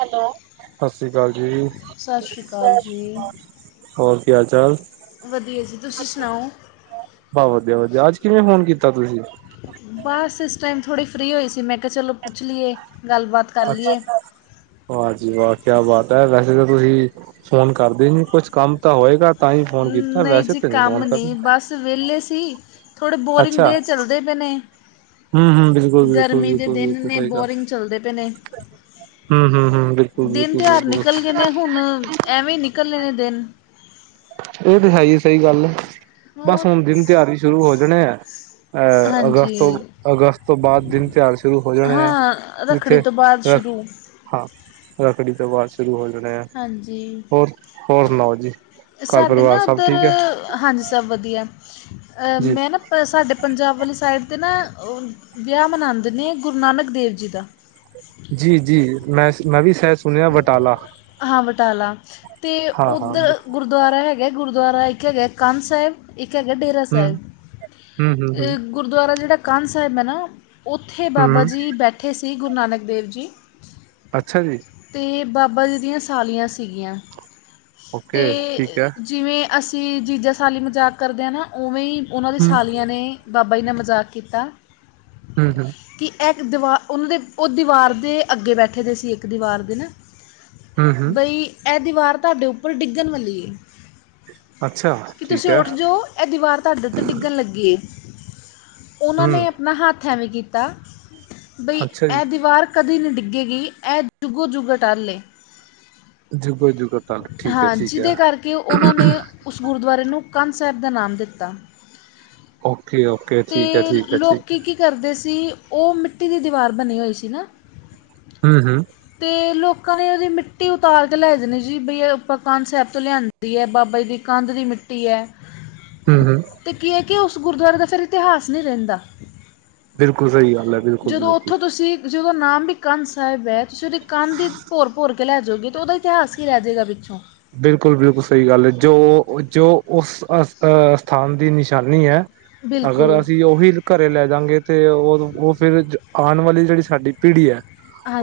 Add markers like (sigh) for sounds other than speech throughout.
Hello, ਸਤਿ ਸ਼੍ਰੀ ਅਕਾਲ ਜੀ। ਸ਼੍ਰੀ ਅਕਾਲ ਸਤਿ ਸ਼੍ਰੀ ਜੀ ਅਕਾਲ। ਹੋਰ ਕਿ ਹਾਲ ਚਾਲ? ਵਧੀਆ ਜੀ ਤੁਸੀਂ ਸੁਣਾਓ ਬਸ ਵਧੀਆ ਵਧੀਆ, ਅੱਜ ਕਿਵੇਂ ਫੋਨ ਕੀਤਾ ਤੁਸੀਂ? ਬਸ ਇਸ ਟਾਈਮ ਥੋੜ੍ਹੀ ਫਰੀ ਹੋਈ ਸੀ। ਮੈਂ ਕਿਹਾ ਚਲੋਂ ਪੁੱਛ ਲਈਏ। ਗੱਲਬਾਤ ਕਰ ਅੱਛਾ। ਲਈਏ ਵਾਹ ਜੀ ਵਾਹ ਕਿਆ ਬਾਤ ਐ, ਵੈਸੇ ਤਾਂ ਤੁਸੀਂ ਫੋਨ ਕਰਦੇ ਨਹੀਂ ਕੁਛ ਕੰਮ ਤਾਂ ਹੋਏਗਾ ਤਾਂ ਹੀ ਫੋਨ ਕੀਤਾ, ਵੈਸੇ ਤਾਂ ਨਹੀਂ ਫੋਨ ਕਰਨ। ਬਸ ਵਿਹਲੇ ਸੀ। ਥੋੜ੍ਹੇ ਬੋਰਿੰਗ ਡੇ ਚੱਲਦੇ ਪਏ ਨੇ। ਹੂੰ ਹੂੰ, ਬਿਲਕੁਲ ਬਿਲਕੁਲ ਗਰਮੀ ਦੇ ਬਿਲਕੁਲ ਦਿਨ ਬਿਲਕੁਲ ਨੇ ਸਹੀ ਗੱਲ ਬੋਰਿੰਗ ਚੱਲਦੇ ਪਏ ਨੇ ਐ, ਹੂੰ ਹੂੰ ਹੂੰ। ਦਿਨ ਤਿਉਹਾਰ ਨਿਕਲ ਗਏ ਨੇ, ਹੁਣ ਐਵੇਂ ਨਿਕਲਣੇ ਨੇ ਦਿਨ। ਇਹ ਤੇ ਹੈ ਹੀ ਸਹੀ ਗੱਲ ਐ, ਬਸ ਹੋਰ ਹੁਣ ਦਿਨ ਤਿਉਹਾਰ ਵੀ ਸ਼ੁਰੂ ਹੋ ਜਾਣੇ ਆ। ਅਹ ਹਾਂਜੀ ਅਗਸਤ ਤੋਂ ਅਗਸਤ ਤੋਂ ਬਾਅਦ ਦਿਨ ਤਿਉਹਾਰ ਸ਼ੁਰੂ ਹੋ ਜਾਣੇ ਆ, ਹਾਂ ਰੱਖੜੀ ਇੱਥੇ ਤੋਂ ਬਾਅਦ ਸ਼ੁਰੂ ਹਾਂ, ਰੱਖੜੀ ਤੋਂ ਬਾਅਦ ਸ਼ੁਰੂ ਹੋ ਜਾਣੇ ਆ, ਹਾਂਜੀ ਹੋਰ ਹੋਰ ਸੁਣਾਓ ਜੀ? ਘਰ ਸਾਡੇ ਪਰਿਵਾਰ ਨਾ ਸਭ ਉੱਧਰ, ਠੀਕ ਹੈ ਹਾਂਜੀ ਸਭ ਵਧੀਆ, ਜੀ ਮੈਂ ਨਾ ਪਰ ਸਾਡੇ ਪੰਜਾਬ ਵਾਲੀ ਸਾਈਡ ਤੇ ਨਾ, ਵਿਆਹ ਮਨਾਉਂਦੇ ਨੇ ਗੁਰੂ ਨਾਨਕ ਦੇਵ ਜੀ ਦਾ। ਜੀ ਜੀ ਮੈਂ ਮੈਂ ਵੀ ਸ਼ਾਇਦ ਸੁਣਿਆ ਬਟਾਲਾ। ਹਾਂ ਬਟਾਲਾ, ਤੇ ਹਾਂ ਹਾਂ ਹਮ ਉੱਧਰ ਗੁਰ ਦੁਆਰਾ ਹੈਗਾ ਐ, ਗੁਰਦੁਆਰਾ ਇੱਕ ਹੈਗਾ ਐ ਕੰਧ ਸਾਹਿਬ। ਇੱਕ ਹੈਗਾ ਡੇਰਾ ਸਾਹਿਬ, ਹਮ ਹਮ ਹਮ ਗੁਰਦੁਆਰਾ ਜਿਹੜਾ ਕੰਧ ਸਾਹਿਬ ਹੈ ਨਾ। ਉੱਥੇ ਬਾਬਾ ਹਮ ਜੀ ਬੈਠੇ ਸੀ, ਗੁਰੂ ਨਾਨਕ ਦੇਵ ਜੀ। ਅੱਛਾ ਜੀ। ਤੇ ਬਾਬਾ ਜੀ ਦੀਆਂ ਸਾਲੀਆਂ ਸੀਗੀਆਂ ਤੇ ਓਕੇ ਠੀਕ ਹੈ ਜਿਵੇਂ ਅਸੀਂ ਜੀਜਾ ਸਾਲੀ ਮਜ਼ਾਕ ਕਰਦੇ ਆ ਨਾ, ਉਵੇਂ ਹੀ ਉਹਨਾਂ ਦੀ ਹਮ ਸਾਲੀਆਂ ਨੇ ਬਾਬਾ ਜੀ ਨਾ ਮਜ਼ਾਕ ਕੀਤਾ। ਹੂੰ ਹੂੰ। ਕਿ ਇੱਕ ਦੀਵਾਰ ਉਹਨਾਂ ਦੇ ਉਹ ਦੀਵਾਰ ਦੇ ਅੱਗੇ ਬੈਠੇ ਦੇ ਸੀ ਇੱਕ ਦੀਵਾਰ ਦੇ ਨਾ। ਹਮ ਹਮ ਬਈ ਇਹ ਦੀਵਾਰ ਤੁਹਾਡੇ ਉੱਪਰ ਡਿੱਗਣ ਵਾਲੀ ਐ। ਅੱਛਾ ਕਿ ਠੀਕ ਤੁਸੀਂ ਹੈ ਉੱਠ ਜਾਓ, ਇਹ ਦੀਵਾਰ ਤੁਹਾਡੇ ਉੱਤੇ ਡਿੱਗਣ ਲੱਗੀ ਐ। ਉਹਨਾਂ ਹਮ ਨੇ ਆਪਣਾ ਹੱਥ ਐਵੇਂ ਕੀਤਾ, ਬਈ ਅੱਛਾ ਜੀ ਇਹ ਦੀਵਾਰ ਕਦੀ ਨਹੀਂ ਡਿੱਗੇਗੀ, ਇਹ ਜੁੱਗੋ ਯੱਗ ਅਟੱਲ ਏ। ਜੁੱਗੋ ਜੁਗ ਅਟੱਲ ਠੀਕ ਐ ਹਾਂ ਠੀਕ ਐ। ਜਿਹਦੇ ਕਰਕੇ ਉਹਨਾਂ ਨੇ ਉਸ ਗੁਰਦੁਆਰੇ ਨੂੰ ਕੰਧ ਸਾਹਿਬ ਦਾ ਨਾਮ ਦਿੱਤਾ। ਓਕੇ ਓਕੇ ਠੀਕ ਐ, ਅਤੇ ਠੀਕ ਐ ਲੋਕ ਠੀਕ ਐ। ਕੀ ਕਰਦੇ ਸੀ, ਉਹ ਮਿੱਟੀ ਦੀ ਦੀਵਾਰ ਬਣੀ ਹੋਈ ਸੀ ਨਾ। ਹੂੰ ਹੂੰ। ਅਤੇ ਲੋਕਾਂ ਨੇ ਉਹਦੀ ਮਿੱਟੀ ਉਤਾਰ ਕੇ ਲੈ ਜਾਂਦੇ ਜੀ, ਬਈ ਆਪ ਕੰਧ ਸਾਹਿਬ ਤੋਂ ਲਿਆ ਦੀ ਐ, ਬਾਬਾ ਜੀ ਦੀ ਕੰਧ ਦੀ ਮਿੱਟੀ ਐ। ਹੂੰ ਹੂੰ। ਤੇ ਕੀ ਐ ਕਿ ਉਸ ਗੁਰਦੁਆਰੇ ਦਾ ਫਿਰ ਇਤਿਹਾਸ ਨਹੀਂ ਰਹਿੰਦਾ। ਬਿਲਕੁਲ ਸਹੀ ਗੱਲ ਐ। ਜਦੋਂ ਉੱਥੋਂ ਤੁਸੀਂ ਜਦੋਂ ਨਾਮ ਵੀ ਕੰਧ ਸਾਹਿਬ ਐ, ਤੁਸੀਂ ਉਹਦੀ ਕੰਧ ਈ ਭੋਰ ਭੋਰ ਕੇ ਲੈ ਜਾਉਗੇ, ਤਾਂ ਉਹਦਾ ਇਤਿਹਾਸ ਹੀ ਰਹਿ ਜਾਵੇਗਾ ਪਿੱਛੋਂ। ਬਿਲਕੁਲ ਬਿਲਕੁਲ ਸਹੀ ਗੱਲ ਐ, ਜੋ ਜੋ ਉਸ ਅ ਅਹ ਸਥਾਨ ਦੀ ਨਿਸ਼ਾਨੀ ਐ। ਅਗਰ ਬਿਲਕੁਲ ਅਸੀਂ ਉਹੀ ਘਰੇ ਲੈ ਜਾਂਗੇ, ਤੇ ਉਹ ਉਹ ਫਿਰ ਆਉਣ ਵਾਲੀ ਜਿਹੜੀ ਸਾਡੀ ਪੀੜ੍ਹੀ ਐ।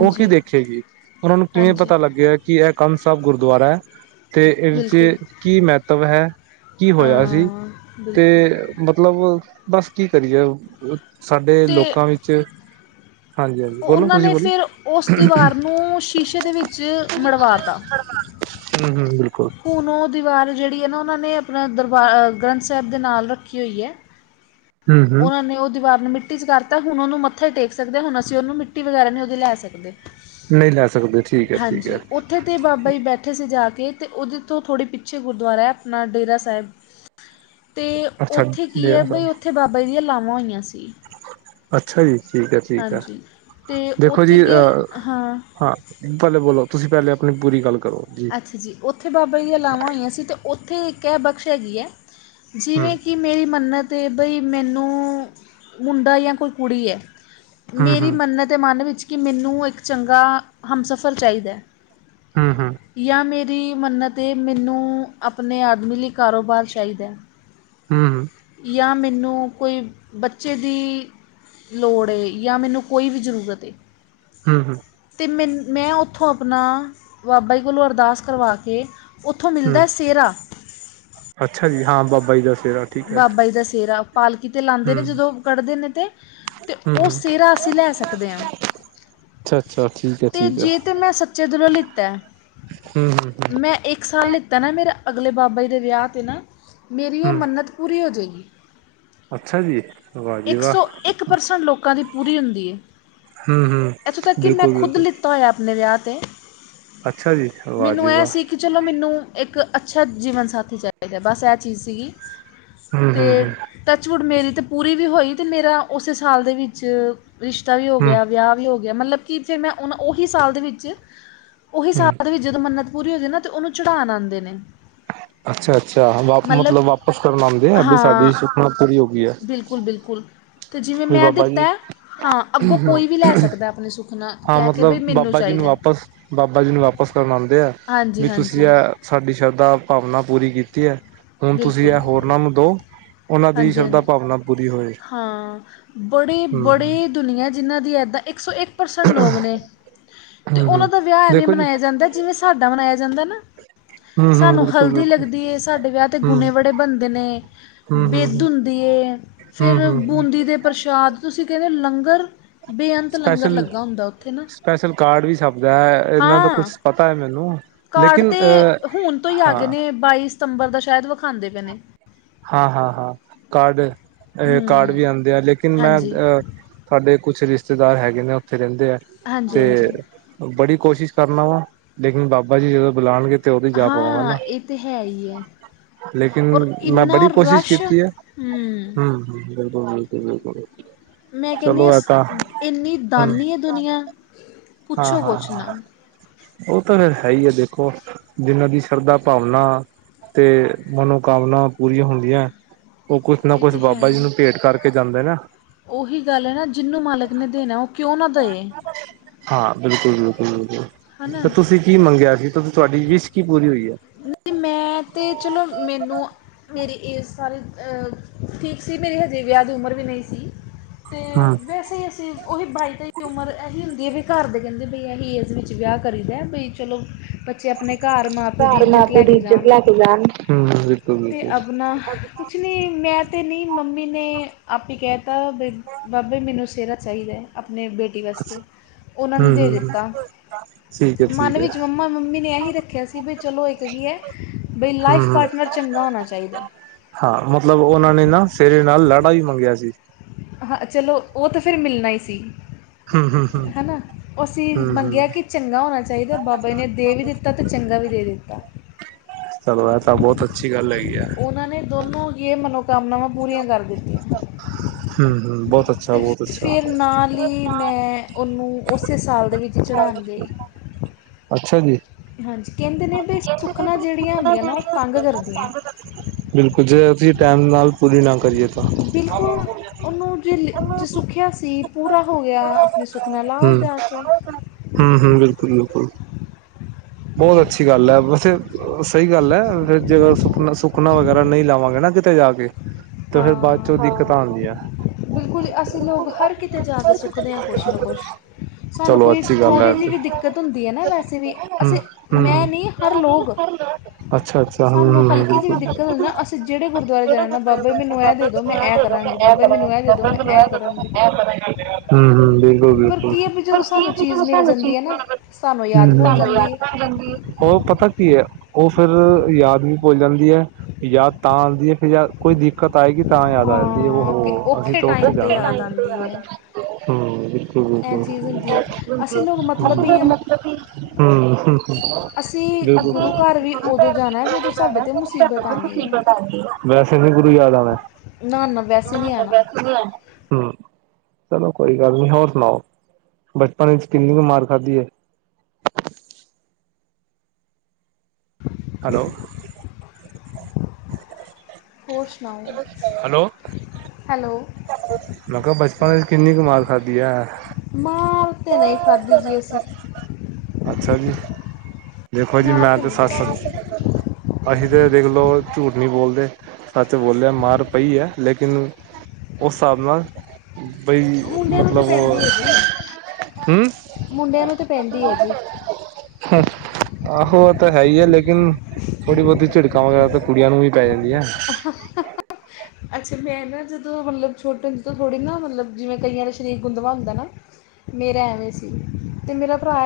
ਉਹ ਕੀ ਦੇਖੇਗੀ, ਉਹਨਾਂ ਨੂੰ ਕਿਵੇਂ ਹਾਂਜੀ ਪਤਾ ਲੱਗਿਆ ਕਿ ਇਹ ਕੰਧ ਸਾਹਿਬ ਗੁਰਦੁਆਰਾ ਐ। ਤੇ ਇਸ ਬਿਲਕੁਲ ਵਿੱਚ ਕੀ ਮਹੱਤਵ ਹੈ, ਕੀ ਹੋਇਆ ਸੀ ਹਾਂ ਤੇ ਬਿਲਕੁਲ ਮਤਲਬ ਬਸ ਕੀ ਕਰੀਏ, ਸਾਡੇ ਤੇ ਲੋਕਾਂ ਵਿੱਚ ਹਾਂਜੀ ਹਾਂਜੀ ਬੋਲੋ ਉਹਨਾਂ ਤੁਸੀਂ ਨੇ ਬੋਲੋ ਫਿਰ, ਉਸ ਦੀਵਾਰ ਨੂੰ ਸ਼ੀਸ਼ੇ ਦੇ ਵਿੱਚ ਮੜਵਾ ਤਾ। ਹੂੰ-ਹੂੰ ਬਿਲਕੁਲ। ਹੁਣ ਉਹ ਦੀਵਾਰ ਜਿਹੜੀ ਹੈ। (unintelligible) ਨਾ ਉਹਨਾਂ ਨੇ ਆਪਣਾ ਦਰਬਾਰ ਗ੍ਰੰਥ ਸਾਹਿਬ ਦੇ ਨਾਲ ਰੱਖੀ ਹੋਈ ਹੈ ਹਮ ਹਮ ਉਨ੍ਹਾਂ ਨੇ ਉਹ ਦੀਵਾਰ ਨੂੰ ਮਿੱਟੀ- ਮਿੱਟੀ 'ਚ ਕਰਤਾ ਹੁਣ ਉਹਨੂੰ ਮੱਥਾ ਟੇਕ ਸਕ ਹੁਣ ਅਸੀ ਉਹਨੂੰ ਮਿੱਟੀ ਵਗੈਰਾ ਨਹੀ ਉਹ ਲੈ ਸਕਦੇ ਨਹੀ ਲੈ ਸਕਦੇ ਠੀਕ ਹੈ। ਠੀਕ ਹੈ। ਉਥੇ ' ਬਾਬਾ ਜੀ ਬੈਠੇ ਸੀ ਜਾ ਕੇ- ਅਤੇ ਉਹਦੇ ਤੋਂ ਥੋੜ੍ਹੇ ਪਿੱਛੇ ਗੁਰਦੁਆਰਾ ਹੈ। ਆਪਣਾ ਡੇਰਾ ਸਾਹਿਬ। ਅਤੇ ਅੱਛਾ ਉਥੇ ਕੀ ਹੈ ਡੇਰਾ ਬਈ ਸਾਹਿਬ ਉਥੇ ਬਾਬਾ ਜੀ ਦੀਆਂ ਲਾਵਾਂ ਹੋਈਆਂ ਸੀ। ਅਛਾ ਜੀ ਠੀਕ ਹੈ। ਠੀਕ ਹੈ। ਹਾਂਜੀ ਅਤੇ ਦੇਖੋ ਉੱਥੇ ਜੀ ਕੀ ਹੈ ਹਾਂ। ਪਲੇ ਬੋਲੋ ਤੁਸੀ ਪਹਿਲੇ ਆਪਣੀ ਪੂਰੀ ਗੱਲ ਕਰੋ ਜੀ ਉਥੇ ਬਾਬਾ ਜੀ ਲਲਾਵਾਂ ਹੋਈਆਂ ਸੀ ਅਤੇ ਉਥੇ ਇਕ ਇਹ ਬਖਸ਼ ਹੈਗੀ ਹੈ। ਹੂੰ ਜਿਵੇ ਕੀ ਮੇਰੀ ਮੰਨਤ ਹੈ ਬਈ ਮੈਨੂੰ ਮੁੰਡਾ ਜਾਂ ਕੋਈ ਕੁੜੀ ਹੈ। ਹੂੰ ਮੇਰੀ ਹੂੰ ਮੰਨਤ ਹੈ। ਮਨ ਵਿਚ ਕਿ ਮੈਨੂੰ ਇਕ ਚੰਗਾ ਹਮਸਫ਼ਰ ਚਾਹੀਦਾ। ਹੂੰ- ਹੂੰ- ਜਾਂ ਮੇਰੀ ਮੰਨਤ ਹੈ ਮੈਨੂੰ ਆਪਣੇ ਆਦਮੀ ਲਈ ਕਾਰੋਬਾਰ ਚਾਹੀਦਾ ਹੂੰ ਜਾਂ ਮੈਨੂੰ ਕੋਈ- ਬੱਚੇ ਦੀ ਲੋੜ ਏ ਜਾਂ ਮੈਨੂੰ ਕੋਈ ਵੀ ਜ਼ਰੂਰਤ ਏ ਹੂੰ- ਹੂੰ - ਅਤੇ ਮੈ ਮੈ ਉਥੋਂ ਆਪਣਾ ਬਾਬਾ ਜੀ ਕੋਲੋ ਅਰਦਾਸ ਕਰਵਾ ਕੇ ਉਥੋ ਮਿਲਦਾ ਸਿਹਰਾ ਅਛਾ ਜੀ ਹਾਂ ਬਾਬਾ ਜੀ ਦਾ ਸਿਹਰਾ ਠੀਕ ਹੈ ਬਾਬਾ ਜੀ ਦਾ ਸਿਹਰਾ ਪਾਲਕੀ ਤੇ ਲਾਉਦੇ ਹੂੰ ਨੇ ਜਦੋ ਕੱਢਦੇ ਨੇ ਤੇ ਤੇ ਹੂੰ ਉਹ ਹੂੰ ਸਿਹਰਾ ਅਸੀ ਲੈ ਸਕਦੇ ਹਾਂ ਅੱਛਾ ਅੱਛਾ ਠੀਕ ਹੈ ਅਤੇ ਠੀਕ ਹੈ ਜੇ ਤਾਂ ਮੈ ਸੱਚੇ ਦੀਲੋਂ ਲਿਤ ਹੂੰ ਹੂੰ ਹੂੰ ਮੈਂ ਇਕ ਸਾਲ ਲਿਤਾ ਨਾ ਮੇਰੇ ਅਗਲੇ ਬਾਬਾ ਜੀ ਦੇ ਵਿਆਹ 'ਤੇ ਨਾ ਮਰੀ ਉਹ ਮੰਨਤ ਪੂਰੀ ਹੋ ਜਾਏਗੀ- ਅਛਾ ਜੀ ਵਾਜੀ ਵਾਹ- ਇਕ ਪਰਸੈਟ ਲੋਕਾਂ ਦੀ ਪੂਰੀ ਹੁਦੀ ਹੈ। ਹੂੰ ਹੂੰ ਇਥੋਂ ਤਕ ਕਿ ਮੈ ਬਿਲਕੁਲ ਖੁਦ ਬਿਲਕੁਲ ਲ ਹੋਇਆ ਆਪਣੇ ਵਿਆਹ ਤੇ ਅੱਛਾ ਜੀ ਵਾਹ ਜੀ ਮੈਨੂੰ ਇਹ ਵਾਹ ਸੀ। ਕਿ ਚਲੋ ਮੈਨੂੰ ਇਕ ਅਛਾ ਜੀਵਨ ਸਾਥੀ ਚਾਹੀਦਾ ਬਸ ਇਹ ਚੀਜ਼ ਸੀਗੀ ਹੂੰ ਹੂੰ ਅਤੇ ਹੂੰ ਟੱਚਵੁੱਡ ਮੇਰੀ ਤਾਂ ਪੂਰੀ ਵੀ ਹੋਈ ਅਤੇ ਮੇਰਾ ਉਸੇ ਸਾਲ ਦੇ ਵਿਚ ਰਿਸ਼ਤਾ ਵੀ ਹੋ ਹੂੰ ਗਿਆ ਵਿਆਹ ਵੀ ਹੋ ਗਿਆ ਮਤਲਬ ਕਿ ਫਿਰ ਮੈਂ ਉਹ ਉਹੀ ਸਾਲ ਦੇ ਵਿਚ ਉਹੀ ਹੂੰ ਸਾਬ ਵਿਚ ਜਦੋ ਮੰਨਤ ਪੂਰੀ ਹੋ ਜਾਦੀ ਨਾ ਤੇ ਉਹਨੂੰ ਚੜਾਨ ਆਉਦੇ ਨੇ ਅੱਛਾ ਅੱਛਾ ਵਾਪ ਮਤਲਬ ਵਾਪਿਸ ਕਰਨ ਆਉਦੇ ਆ ਵੀ ਸਾਡੀ ਹਾਂ ਸੁਖਨਾ ਪੂਰੀ ਹੋ ਗਈ ਹੈ। ਬਿਲਕੁਲ ਬਿਲਕੁਲ ਅਤੇ ਜਿਵੇਂ ਵੀ ਮੈਂ ਬਾਬਾ ਜੀ ਦਿਤਾ ਹਾਂ ਅਗੋਂ ਕੋਈ ਵੀ ਲੈ ਸਕਦਾ ਆਪਣੇ ਸੁੱਖਨਾ ਹਾਂ ਮਤਲਬ ਬਾਬਾ ਜੀ ਨੂੰ ਵਾਪਸ ਬਾਬਾ ਜੀ ਨੂੰ ਵਾਪਸ ਕਰਨ ਆਉਦੇ ਆ ਹਾਂਜੀ ਵੀ ਤੁਸੀ ਹਾਂਜੀ ਇਹ ਸਾਡੀ ਸ਼ਰਧਾ ਭਾਵਨਾ ਪੂਰੀ ਕੀਤੀ ਹੈ। ਹੁਣ ਤੁਸੀ ਬਿਲਕੁਲ ਇਹ ਹੋਰਨਾਂ ਨੂੰ ਦੋ ਉਹਨਾਂ ਦੀ ਹਾਂਜੀ- ਸ਼ਰਧਾ ਹਾਂਜੀ ਭਾਵਨਾ ਪੂਰੀ ਹੋਏ ਹਾਂ ਬੜੇ- ਹਮ ਬੜੇ ਹਮ ਦੁਨੀਆਂ ਜਿਹਨ੍ਹਾਂ ਦੀ ਇਏਦਾਂ ਇਕ ਸੌ ਇਕ ਪਰਸੈਂਟ ਲੋਕ ਨੇ ਤੇ ਹਮ ਉਹਨਾ ਹਮ ਦਾ ਵਿਆਹ ਐਵੇਂ ਦੇਖੋ ਜੀ ਮਨਾਇਆ ਜਾਦਾ ਜਿਵੇ ਸਾਡਾ ਮਨਾਇਆ ਜਾਦਾ ਨਾ ਹਮ ਹਮ ਸਾਨੂੰ ਬਿਲਕੁਲ ਹਲਦੀ ਬਿਲਕੁਲ ਲਗਦੀ ਏ ਸਾਡੇ ਵਿਆਹ ਹਮ ਹਮ ਬਿਦ ਹਮ ਹੁੰਦੀ ਐ, ਹਮ ਫਿਰ ਹਮ ਬੂੰਦੀ ਦੇ ਪ੍ਰਸ਼ਾਦ ਤੁਸੀ ਕਹਿਦੇ ਹੋ ਲੰਗਰ ਬੇਅੰਤ ਲੰਗਰ ਸਪੈਸ਼ਲ ਲੱਗਾ ਹੁੰਦਾ ਉੱਥੇ ਨਾ ਸਪੈਸ਼ਲ ਕਾਰਡ ਵੀ ਛਪਦਾ ਹੈ। ਇਹਨਾਂ ਦਾ ਹਾਂ ਕੁਛ ਪਤਾ ਹੈ। ਮੈਨੂੰ ਕਾਰਡ ਲੇਕਿਨ ਤੇ ਅ ਹੁਣ ਤੋਂ ਹੀ ਆ ਗਏ ਹਾਂ ਨੇ ਬਾਈ ਸਤੰਬਰ ਦਾ ਸ਼ਾਇਦ ਵਿਖਾਉਦੇ ਪਏ ਨੇ ਹਾਂ- ਹਾਂ- ਹਾਂ ਕਾਰਡ ਕਾਰਡ ਹੂੰ ਵੀ ਆਉਦੇ ਆ ਲੇਕਿਨ ਮੈ ਹਾਂਜੀ ਅ ਸਾਡੇ ਕੁਛ ਰਿਸ਼ਤੇਦਾਰ ਹੈਗੇ ਨੇ ਉਥੇ ਰਹਿਦੇ ਆ ਹਾਂਜੀ ਹਾਂਜੀ ਤੇ- ਬੜੀ ਕੋਸ਼ਿਸ਼ ਕਰਨਾ ਵਾ ਲੇਕਿਨ ਬਾਬਾ ਜੀ ਜਦੋ ਬੁਲਾਉਣਗੇ ਤੇ ਉਦੋਂ ਹੀ ਜਾ ਪਾਵਾਂਗਾ ਹਾਂ ਨਾ ਇਹ ਤਾਂ ਹੈ ਹੀ ਹੈ ਲੇਕਿਨ ਔਰ ਮੈਂ ਇੰਨਾ ਬੜੀ ਕੋਸ਼ਿਸ਼ ਰਸ਼ ਕੀਤੀ ਹੈ। ਹੂੰ ਹਮ ਹ ਬਿਲਕੁਲ- ਬਿਲਕੁਲ- ਬਿਲਕੁਲ ਮੈਂ ਕਹਿੰਦੀਆ ਇਨੀ ਦਾਨੀ ਹੈ। ਦੁਨੀਆਂ- ਹਾਂ ਹਾਂ ਹਾਂ ਉਹ ਤਾਂ ਫੇਰ ਹੈ ਹੀ ਆ ਦੇਖੋ ਜਿੰਹਨਾਂ ਦੀ ਸ਼ਰਧਾ ਭਾਵਨਾ ਤੇ ਮਨੋਕਾਮਨਾ ਪੂਰੀਆਂ ਹੁੰਦੀਆਂ। ਉਹ ਕੁਛ ਨਾ ਇਹ ਕੁਛ ਤੇ ਹੈ ਬਾਬਾ ਜੀ ਹੀ ਨੂੰ ਭੇਟ ਕਰਕੇ ਜਾਂਦੇ ਨਾ ਉਹੀ ਗੱਲ ਹੈ ਨਾ ਜਿਹਨੂੰ ਮਾਲਕ ਨੇ ਦੇਣਾ ਉਹ ਕਿਉਂ ਨਾ ਦੇਵੇ ਹਾਂ ਬਿਲਕੁਲ, ਬਿਲਕੁਲ ਹੈ ਬਿਲਕੁਲ ਨਾ ਤੇ ਤੁਸੀਂ ਕੀ ਮੰਗਿਆ ਸੀ ਤੁਸੀ ਤੁਹਾਡੀ ਵਿਸ਼ ਕੀ ਪੂਰੀ ਹੋਈ ਹੈ। ਨਹੀਂ ਮੈਂ ਤੇ ਚਲੋ, ਮੈਨੂੰ ਮੇਰੀ ਏਜ ਹਜੇ ਠੀਕ ਸੀ ਮੇਰੀ ਹਜੇ ਵਿਆਹ ਦੀ ਉਮਰ ਵੀ ਨਹੀਂ ਸੀ। ਅਤੇ ਹਮ ਵੈਸੇ ਹੀ ਅਸੀਂ ਉਹੀ ਬਾਈ ਤੇਈ ਦੀ ਉਮਰ ਇਹੋ ਜਿਹੀ ਹੁੰਦੀ ਹ ਘਰ ਦੇ ਕਹਿੰਦੇ ਇਹੀ ਏਜ ਵਿੱਚ ਵਿਆਹ ਕਰੀਦਾ ਬਈ ਚਲੋ। ਬੱਚੇ ਆਪਣੇ ਘਰ ਮਾਂ ਪਿਓ ਦੀ ਇੱਜ਼ਤ। ਲੈ ਪੂਰੀ ਕੇ ਇੱਜਤ ਜਾਣ ਲੈ ਕੇ ਜਾਣਗੇ ਬਿਲਕੁਲ ਬਿਲਕੁਲ। ਨਾ ਕੁਛ ਨਹੀਂ ਮੈਂ ਤਾਂ ਨਹੀਂ ਮੰਮੀ ਨੇ ਆਪੇ ਕਹਿ ਦਿੱਤਾ ਵੀ ਬਾਬੇ ਮੈਨੂੰ ਸਿਹਰਾ ਚਾਹੀਦਾ ਆਪਣੇ ਬੇਟੀ ਵਾਸਤੇ ਉਹਨਾਂ ਨੇ ਹਮ ਦੇ ਹਮ ਦਿੱਤਾ। ਠੀਕ ਹੈ ਮਨ ਠੀਕ ਹੈ ਵਿੱਚ ਮੰਮਾ ਮੰਮੀ ਨੇ ਇਹੀ ਰੱਖਿਆ ਸੀ ਵੀ ਚਲੋ ਇੱਕ। ਕੀ ਹੈ ਬਈ ਲਾਈਫ ਹਮ ਹਮ ਪਾਰਟਨਰ ਚੰਗਾ ਹੋਣਾ ਚਾਹੀਦਾ। ਹਾਂ ਮਤਲਬ ਉਹਨਾਂ ਨੇ ਨਾ ਸਿਹਰੇ ਨਾਲ ਲਾੜਾ ਵੀ ਮੰਗਿਆ ਸੀ। ਹਾਂ ਚਲੋ, ਉਹ ਤਾਂ ਫਿਰ ਮਿਲਣਾ ਹੀ ਸੀ। ਹਮ ਹਮ ਹਮ ਹਨਾ ਅਸੀਂ ਹਮ ਮੰਗਿਆ ਹਮ ਕਿ ਚੰਗਾ ਹੋਣਾ ਚਾਹੀਦਾ ਬਾਬਾ ਜੀ ਨੇ ਦੇ ਵੀ ਦਿੱਤਾ ਅਤੇ ਚੰਗਾ ਵੀ ਦੇ ਦਿੱਤਾ। ਚਲੋ ਇਹ ਤਾਂ ਬਹੁਤ ਅੱਛੀ ਗੱਲ ਹੈਗੀ ਆ। ਉਹਨਾਂ ਨੇ ਦੋਨੋਂ ਇਹ ਮਨੋਕਾਮਨਾਵਾਂ ਪੂਰੀਆਂ ਕਰ ਦਿੱਤੀਆਂ। ਹਮ ਹਮ ਬਹੁਤ ਅੱਛਾ ਅਤੇ ਬਹੁਤ ਅੱਛਾ ਫਿਰ ਨਾਲ ਹੀ ਮੈਂ ਉਹਨੂੰ ਉਸੇ ਸਾਲ ਦੇ ਵਿੱਚ ਚੜ੍ਹਾਉਣ ਗਈ ਅੱਛਾ ਜੀ ਹਾਂਜੀ ਕਹਿੰਦੇ ਨੇ ਵੀ ਸੁੱਖਨਾ ਜਿਹੜੀਆਂ ਹੁੰਦੀਆਂ ਨਾ ਉਹ ਤੰਗ ਕਰਦੀਆਂ। ਬਿਲਕੁਲ ਜੇ ਅਸੀਂ ਟਾਈਮ ਨਾਲ ਪੂਰੀ ਨਾ ਕਰੀਏ ਤਾਂ। ਬਿਲਕੁਲ ਉਹਨੂੰ ਜੇ ਜ ਹੂੰ, ਸੁੱਖਿਆ ਸੀ ਪੂਰਾ ਹੋ ਗਿਆ। ਵੀ ਸੁਖਨਾ ਲਾ ਆਓ ਜਾ ਕੇ। ਹਾਂ ਹਾਂ ਬਿਲਕੁਲ ਬਿਲਕੁਲ। ਬਹੁਤ ਅੱਛੀ ਗੱਲ ਹੈ, ਵੈਸੇ ਸਹੀ ਗੱਲ ਹੈ ਜੇਰ ਸੁਖਨਾ ਸੁਖਨਾ ਵਗੈਰਾ ਨਹੀਂ ਲਾਵਾਂਗੇ ਨਾ। ਉਤੇ ਜਾ ਕੇ ਤੇ ਫੇਰ ਬਾਅਦ ਚੋਂ ਹਾਂ ਦਿੱਕਤਾਂ ਆਉਂਦੀ ਹੈ। ਬਿਲਕੁਲ ਜੀ ਅਸੀਂ ਲੋਕ ਹਰ ਕਿਤੇ ਜਾ ਕੇ ਸੁਖਦੇ ਹਾਂ ਕੁਛ ਨਾ ਕੁਛ। ਸਾਨੂੰ ਚਲੋ ਕੋਈ ਅੱਛੀ ਗੱਲ ਹੈ ਥੋੜ੍ਹੀ ਜਿਹੀ ਤੇ ਵੀ ਦਿੱਕਤ ਹੁੰਦੀ ਹੈ ਨਾ ਵੈਸੇ ਵੀ ਹਮ ਅਸੀਂ ਹਮ ਹਮ ਮੈਂ ਨਹੀਂ ਹਰ ਲੋਕ। ਅੱਛਾ ਅੱਛਾ ਹਮ ਹਮ ਸਾਨੂੰ ਹਮ ਹਲਕੀ ਜਿਹੀ ਬਿਲਕੁਲ ਵੀ ਦਿੱਕਤ ਹੋ ਜਾਏ ਨਾ। ਅਸੀਂ ਜਿਹੜੇ ਗੁਰਦੁਆਰੇ ਜਾਣਾ ਬਾਬਾ ਬਾਬਾ ਜੀ ਮੈਨੂੰ ਇਹਂ ਦੇ ਦਿਓ ਮੈਂ ਇਹਂ ਕਰਾਂਗੀ ਬਾਬਾ ਬੰਦਾ ਮੈਨੂੰ ਇਹ ਦੇ ਦਿਉ ਹਮ ਮੈਂ ਇਹ ਕਰਾਂਗੀ। ਹਮ ਹ ਬਿਲਕੁਲ ਪਰ ਬਿਲਕੁਲ ਕੀ ਹੈ ਵੀ ਪਰ ਜਦੋਂ ਕੀ ਸਾਨੂੰ ਚੀਜ਼ ਮਿਲ ਜਾਂਦੀ ਹੈ ਹ ਨਾ ਸਾਨੂੰ ਯਾਦ ਭੁੱਲ ਜਾਂਦੀ (inaudible) ਹੈ ਉਹ ਪਤਾ ਕੀ ਹੈ ਉਹ ਫਿਰ ਯਾਦ ਨਹੀਂ ਭੁੱਲ ਜਾਂਦੀ ਹੈ। ਯਾਦ ਤਾਂ ਆਉਂਦੀ ਏ ਫੇਰ ਯਦ ਕੋਈ ਦਿੱਕਤ ਆਏਗੀ ਤਾਂ ਯਾਦ ਆ ਜਾਂਦੀ ਹੈ ਉਹ ਹਾਂ ਕਿ ਹੋ ਅਸੀਂ ਔਖੇ ਤਾਂ ਉੱਥੇ ਟਾਈਮ 'ਤੇ ਜਾਣਾ ਯਾਦ ਸੀ। ਆਉਂਦੀ ਹੈ ਇਹ ਚੀਜ਼ ਹੁੰਦੀ ਹੈ ਅਸੀਂ ਲੋਕ ਹਮਖ ਮਤਲਬੀ ਹਾਂ ਹਮ (inaudible) ਠਕ ਅਸੀਂ ਗੁਰੂ ਘਰ ਵੀ ਉਦੋਂ ਜਾਣਾ ਜਦੋਂ ਸਾਡੇ 'ਤੇ ਮੁਸੀਬਤ ਆਉਣੀ ਹੈ ਵੈਸੇ ਨੀ ਗੁਰੂ ਯਾਦ ਆਉਣਾ ਨਾ ਨਾ ਵੈਸੇ ਨਹੀਂ ਆਉਣਾ ਹਮ (inaudible) ਚਲੋ ਕੋਈ ਗੱਲ ਨੀ ਹੋਰ ਸੁਣਾਓ, ਬਚਪਨ ਵਿੱਚ ਕਿੰਨੀ ਕੁ ਮਾਰ ਖਾਧੀ ਹੈ। ਹੈਲੋ। ਹੋਰ ਸੁਣਾਓ, ਹੈਲੋ ਹੈਲੋ। ਮੈਂ ਕਿਹਾ ਬਚਪਨ ਵਿੱਚ ਕਿੰਨੀ ਕੁ ਮਾਰ ਖਾਧੀ ਹੈ। ਮਾਰ ਤੇ ਨਹੀਂ ਖਾਧੀ ਜੀ ਅਸੀਂ। ਖਾਧੀ। ਅੱਛਾ ਜੀ। ਦੇਖੋ ਜੀ ਮਾਰ ਮੈਂ ਤਾਂ ਤੇ ਨਹੀਂ ਸੱਚ-ਸੱਚ ਪੈਂਦੀ ਅਸੀਂ ਤਾਂ ਦੇਖ ਲਓ ਝੂਠ ਨਹੀਂ ਬੋਲਦੇ ਸੱਚ ਬੋਲਿਆ ਮਾਰ ਪਈ ਐ। ਲੇਕਿਨ, ਉਸ ਹਿਸਾਬ ਨਾਲ ਬਈ ਮੁੰਡਿਆਂ ਨੂੰ ਤਾਂ ਮਤਲਬ, ਪੈਂਦੀ ਹੈ ਜੀ ਹੂੰ ਮੁੰਡਿਆਂ ਨੂੰ ਤਾਂ ਪੈਂਦੀ ਐ ਜੀ। ਆਹੋ ਉਹ ਤਾਂ ਹੈ ਹੀ ਐ ਲੇਕਿਨ ਥੋੜ੍ਹੀ ਬਹੁਤੀ ਝਿੜਕਾਂ ਵਗੈਰਾ ਕੁੜੀਆਂ ਨੂੰ ਵੀ ਪੈ ਜਾਂਦੀ ਆ। (unintelligible) ਅੱਛਾ, ਮੈਂ ਨਾ ਜਦੋਂ ਮਤਲਬ ਛੋਟੇ ਹੁੰਦੇ ਤੋਂ ਥੋੜ੍ਹੀ ਨਾ ਮਤਲਬ ਜਿਵੇਂ ਕਈਆਂ ਦਾ ਸਰੀਰ ਗੁੰਦਮ ਹੁੰਦਾ ਨਾ। ਮੇਰਾ ਐਵੇਂ ਸੀ, ਤੇ ਮੇਰਾ ਭਰਾ